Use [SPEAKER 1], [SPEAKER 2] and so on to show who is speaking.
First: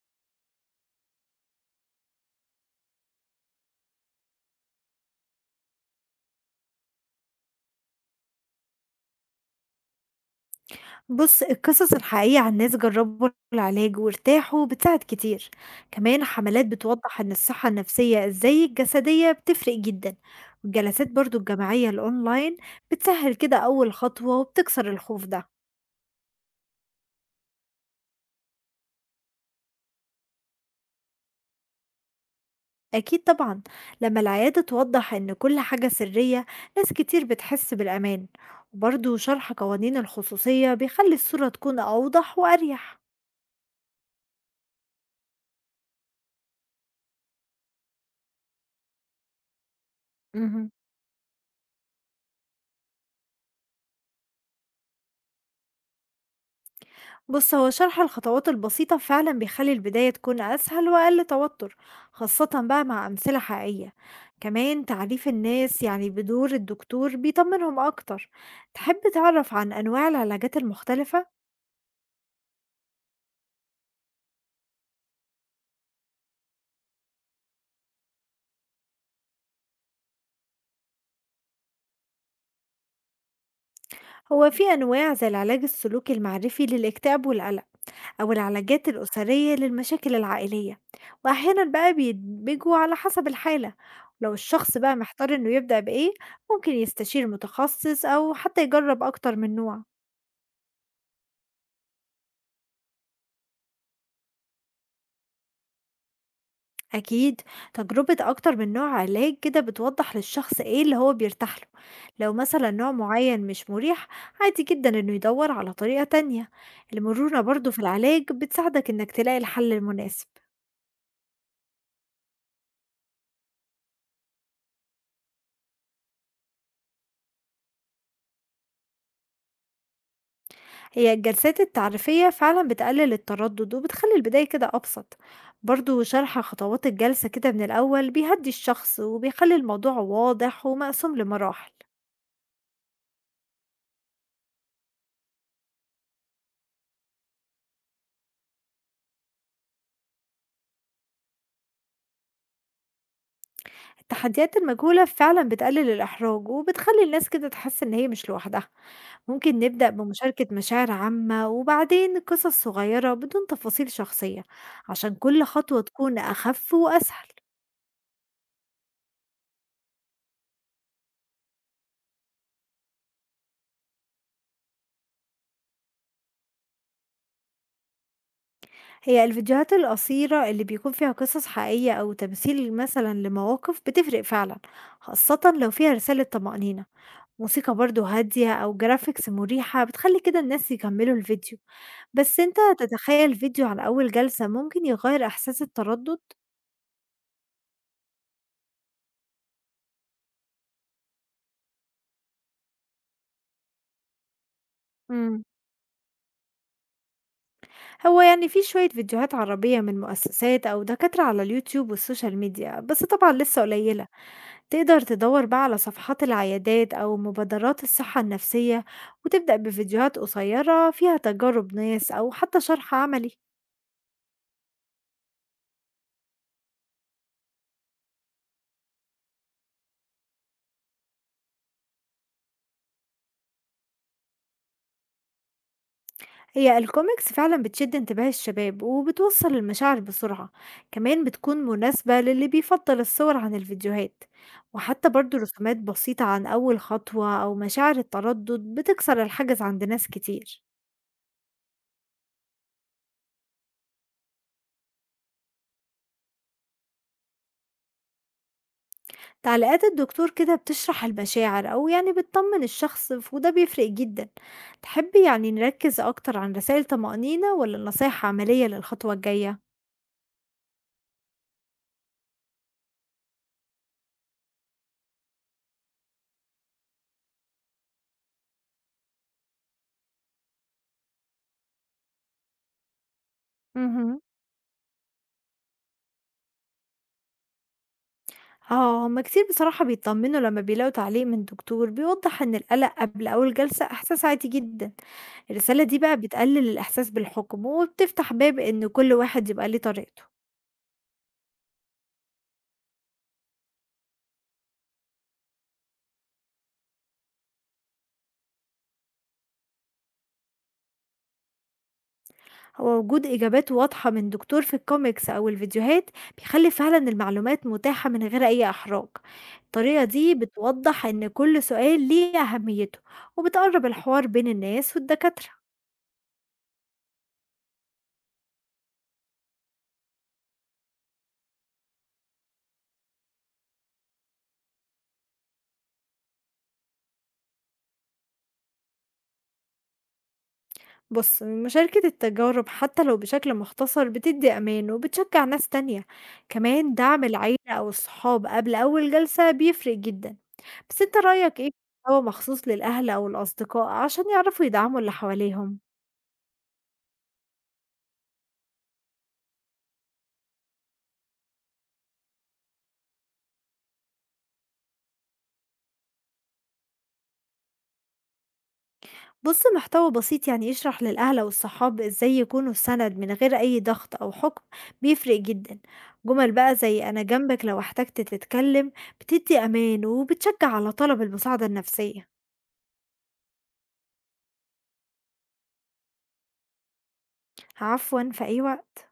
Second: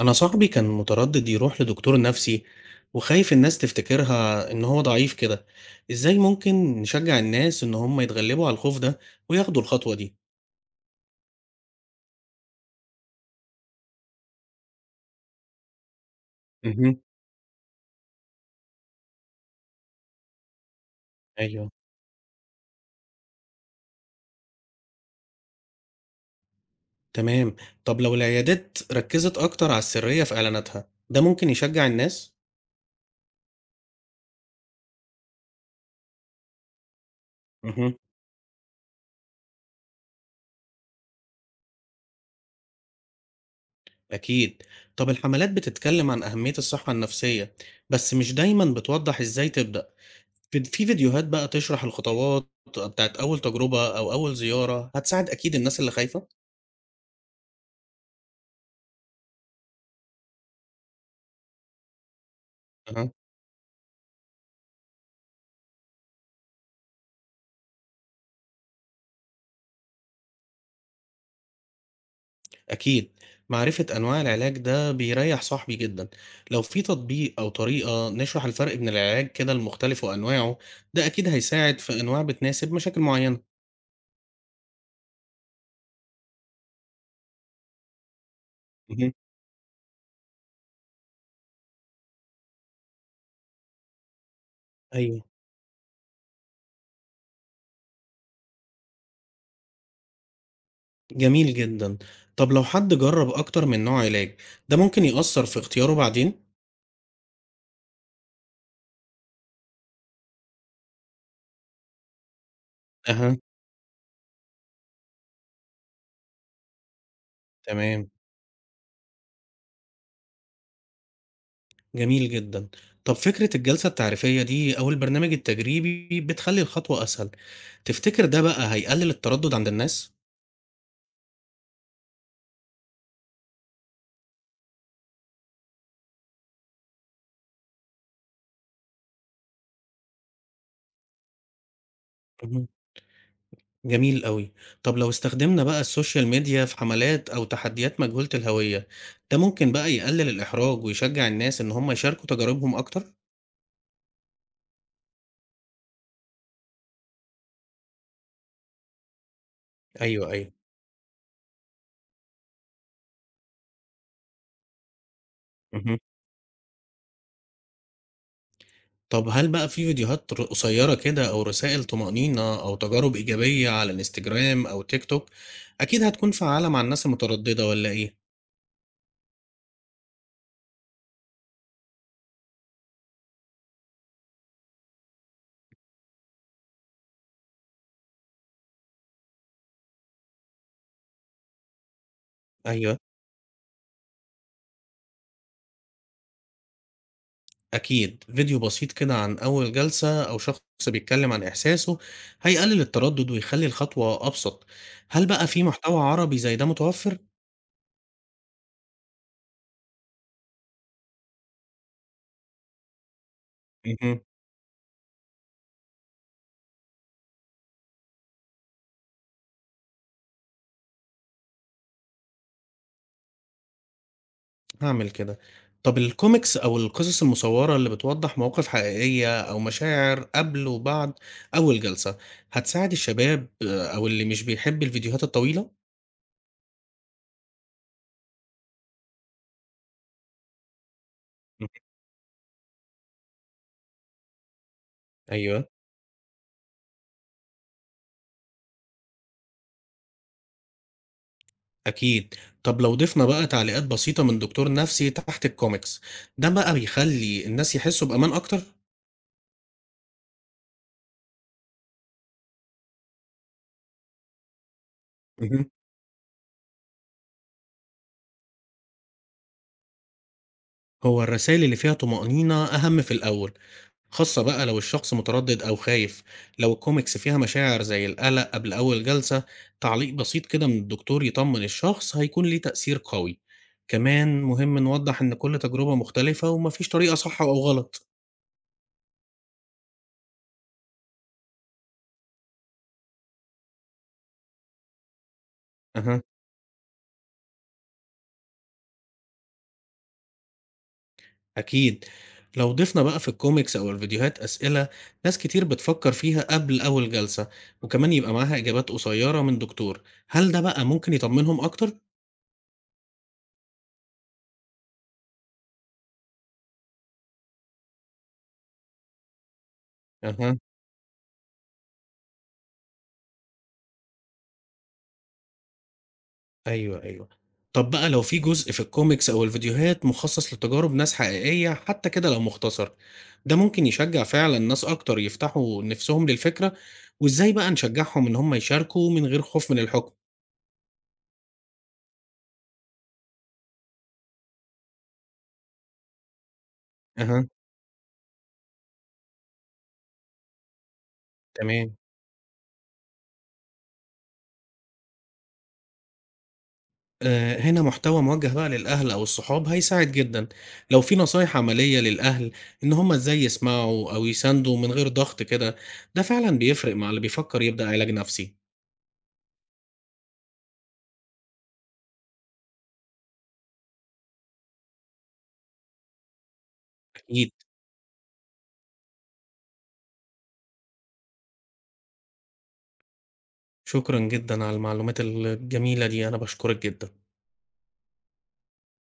[SPEAKER 1] أنا صاحبي كان متردد يروح لدكتور نفسي وخايف الناس تفتكرها إن هو ضعيف كده، إزاي ممكن نشجع الناس إن هم يتغلبوا على الخوف ده وياخدوا الخطوة دي؟
[SPEAKER 2] بص، القصص الحقيقية عن ناس جربوا العلاج وارتاحوا بتساعد كتير. كمان حملات
[SPEAKER 1] مهم.
[SPEAKER 2] بتوضح ان الصحة النفسية زي الجسدية بتفرق جدا. والجلسات برضو
[SPEAKER 1] أيوه،
[SPEAKER 2] الجماعية الأونلاين بتسهل كده أول خطوة وبتكسر الخوف ده.
[SPEAKER 1] تمام، طب لو العيادات ركزت أكتر على السرية في إعلاناتها، ده ممكن يشجع الناس؟
[SPEAKER 2] أكيد طبعا، لما العيادة توضح ان كل حاجة سرية ناس كتير بتحس
[SPEAKER 1] مهم.
[SPEAKER 2] بالأمان. وبرضو شرح قوانين الخصوصية بيخلي الصورة تكون أوضح وأريح.
[SPEAKER 1] أكيد، طب الحملات بتتكلم عن أهمية الصحة النفسية بس مش دايما بتوضح إزاي تبدأ، في
[SPEAKER 2] مهم.
[SPEAKER 1] في فيديوهات بقى تشرح الخطوات بتاعت أول تجربة أو أول زيارة هتساعد أكيد الناس اللي خايفة؟
[SPEAKER 2] بص، هو شرح الخطوات البسيطة فعلا بيخلي البداية تكون أسهل وأقل توتر، خاصة بقى مع
[SPEAKER 1] أها،
[SPEAKER 2] أمثلة حقيقية. كمان تعريف الناس يعني بدور الدكتور بيطمنهم أكتر. تحب تعرف عن أنواع العلاجات المختلفة؟
[SPEAKER 1] أكيد. معرفة أنواع العلاج ده بيريح صاحبي جدا، لو في تطبيق أو طريقة نشرح الفرق بين العلاج كده المختلف وأنواعه ده أكيد هيساعد في أنواع بتناسب مشاكل معينة.
[SPEAKER 2] هو في أنواع زي العلاج السلوكي المعرفي للاكتئاب والقلق، أو العلاجات
[SPEAKER 1] مهم.
[SPEAKER 2] الأسرية للمشاكل العائلية. وأحيانا بقى بيدمجوا على حسب الحالة. لو الشخص بقى
[SPEAKER 1] أيوه.
[SPEAKER 2] محتار إنه يبدأ بإيه ممكن يستشير متخصص أو حتى يجرب أكتر من نوع.
[SPEAKER 1] جميل جدا. طب لو حد جرب أكتر من نوع علاج، ده ممكن يأثر في اختياره بعدين؟
[SPEAKER 2] أكيد، تجربة أكتر من نوع علاج كده بتوضح للشخص إيه اللي هو بيرتاح له. لو مثلا نوع
[SPEAKER 1] أها.
[SPEAKER 2] معين مش مريح عادي جدا إنه يدور على طريقة تانية. المرونة برضو في
[SPEAKER 1] تمام.
[SPEAKER 2] العلاج بتساعدك إنك تلاقي الحل المناسب.
[SPEAKER 1] جميل جدا. طب فكرة الجلسة التعريفية دي أو البرنامج التجريبي بتخلي الخطوة أسهل، تفتكر ده بقى هيقلل التردد عند الناس؟
[SPEAKER 2] هي الجلسات التعريفية فعلا بتقلل التردد وبتخلي البداية كده أبسط. برضو شرح خطوات الجلسة كده من الأول بيهدي الشخص وبيخلي الموضوع واضح ومقسوم لمراحل.
[SPEAKER 1] جميل أوي. طب لو استخدمنا بقى السوشيال ميديا في حملات أو تحديات مجهولة الهوية، ده ممكن بقى يقلل الإحراج ويشجع الناس إن هم يشاركوا تجاربهم أكتر؟
[SPEAKER 2] التحديات المجهولة فعلا بتقلل الإحراج وبتخلي الناس كده تحس إن هي مش لوحدها. ممكن نبدأ
[SPEAKER 1] ايوه،
[SPEAKER 2] بمشاركة
[SPEAKER 1] ايوه.
[SPEAKER 2] مشاعر عامة وبعدين قصص صغيرة بدون تفاصيل شخصية، عشان كل خطوة
[SPEAKER 1] مهم.
[SPEAKER 2] تكون أخف وأسهل.
[SPEAKER 1] طب هل بقى في فيديوهات قصيرة كده أو رسائل طمأنينة أو تجارب إيجابية على الانستجرام أو تيك توك؟ أكيد هتكون فعالة مع الناس المترددة ولا إيه؟
[SPEAKER 2] هي الفيديوهات القصيرة اللي بيكون فيها قصص حقيقية أو تمثيل مثلا لمواقف بتفرق فعلا، خاصة لو فيها رسالة طمأنينة. موسيقى برضه هادية أو graphics مُريحة بتخلّي كده الناس يكمّلوا الفيديو. بس أنت
[SPEAKER 1] أيوه،
[SPEAKER 2] تتخيّل فيديو على أول جلسة ممكن يغيّر إحساس التردُّد؟
[SPEAKER 1] أكيد فيديو بسيط كده عن أول جلسة أو شخص بيتكلم عن إحساسه هيقلل التردد ويخلي الخطوة أبسط. هل
[SPEAKER 2] إمم.
[SPEAKER 1] بقى في محتوى عربي زي ده متوفر؟
[SPEAKER 2] هو يعني في شوية فيديوهات عربية من مؤسسات أو دكاترة على اليوتيوب والسوشيال ميديا، بس طبعًا لسه قليّلة.
[SPEAKER 1] مهم.
[SPEAKER 2] تقدر تدوّر بقى على صفحات العيادات أو مبادرات الصحة النفسية، وتبدأ بفيديوهات قصيّرة فيها تجارب ناس أو حتى شرح عملي.
[SPEAKER 1] هعمل كده. طب الكوميكس أو القصص المصورة اللي بتوضح مواقف حقيقية أو مشاعر قبل وبعد أول جلسة هتساعد الشباب آه، أو اللي مش بيحب الفيديوهات الطويلة؟
[SPEAKER 2] هي الكوميكس فعلا بتشد انتباه الشباب وبتوصل المشاعر بسرعة. كمان بتكون
[SPEAKER 1] مهم.
[SPEAKER 2] مناسبة للي بيفضل الصور عن الفيديوهات. وحتى برضو
[SPEAKER 1] أيوه،
[SPEAKER 2] رسومات بسيطة عن أول خطوة أو مشاعر التردد بتكسر الحاجز عند ناس كتير.
[SPEAKER 1] أكيد. طب لو ضفنا بقى تعليقات بسيطة من دكتور نفسي تحت الكوميكس، ده بقى بيخلي الناس يحسوا بأمان أكتر؟
[SPEAKER 2] تعليقات الدكتور كده بتشرح المشاعر أو يعني بتطمن الشخص وده بيفرق جدا. تحبي يعني
[SPEAKER 1] اهم.
[SPEAKER 2] نركز أكتر عن رسائل طمأنينة ولا نصايح عملية للخطوة الجاية؟
[SPEAKER 1] هو الرسايل اللي فيها طمأنينة أهم في الأول، خاصة بقى لو الشخص متردد أو خايف، لو الكوميكس فيها مشاعر زي القلق قبل أول جلسة، تعليق بسيط كده من الدكتور يطمن الشخص هيكون ليه تأثير قوي،
[SPEAKER 2] مهم.
[SPEAKER 1] كمان مهم نوضح إن كل تجربة مختلفة ومفيش طريقة صح أو غلط.
[SPEAKER 2] آه، هما كتير بصراحة بيطمنوا لما بيلاقوا تعليق من دكتور بيوضح إن القلق قبل أول جلسة إحساس عادي جدا. الرسالة دي بقى
[SPEAKER 1] أها.
[SPEAKER 2] بتقلل الإحساس بالحكم وبتفتح باب إن كل واحد يبقى ليه طريقته.
[SPEAKER 1] أكيد، لو ضفنا بقى في الكوميكس أو الفيديوهات أسئلة ناس كتير بتفكر فيها قبل أول جلسة، وكمان يبقى معاها إجابات قصيرة من دكتور، هل ده بقى ممكن يطمنهم أكتر؟
[SPEAKER 2] هو وجود إجابات واضحة من دكتور في الكوميكس أو الفيديوهات بيخلي فعلا المعلومات متاحة من غير أي إحراج. الطريقة دي
[SPEAKER 1] أها.
[SPEAKER 2] بتوضح إن كل سؤال ليه أهميته، وبتقرب الحوار بين الناس والدكاترة.
[SPEAKER 1] أيوه، أيوه. طَب بقى لو في جزء في الcomics أو الفيديوهات مخصص لتجارب ناس حقيقية حتى كده لو مختصر، ده ممكن يشجّع فعلًا ناس أكتر يفتحوا نِفْسهم للفكرة، وإزاي بقى نشجّعهم إن هم يشاركوا من غير خوف من الحُكم؟
[SPEAKER 2] بُص، مشاركة التجارب حتى لو بشكل مختصر بتدّي أمان وبتشجّع ناس تانية. كمان دعم
[SPEAKER 1] أها،
[SPEAKER 2] العيلة أو الصحاب قبل أول جلسة بيفرق جدًا. بس أنت رأيك إيه في
[SPEAKER 1] تمام.
[SPEAKER 2] محتوى مخصوص للأهل أو الأصدقاء عشان يعرفوا يدعموا اللي حواليهم؟
[SPEAKER 1] هنا محتوى موجّه بقى للأهل أو الصحاب هيساعد جدًا، لو في نصايح عملية للأهل إن هم إزاي يسمعوا أو يساندوا من غير ضغط كده، ده فعلًا بيفرق مع اللي بيفكّر يبدأ علاج نَفْسي،
[SPEAKER 2] بُص، محتوى بسيط يعني يشرح للأهل أو الصحاب إزاي يكونوا سند من غير أي ضغط أو حكم بيفرق جدًا. جمل بقى زي أنا
[SPEAKER 1] أكيد.
[SPEAKER 2] جنبك لو احتجت تتكلم بتدّي أمان وبتشجّع على طلب المساعدة النفسية.
[SPEAKER 1] شكرًا جدًا على المعلومات الجميلة دي، أنا باشكرِك جدًا.
[SPEAKER 2] عفوًا، في أي وقت.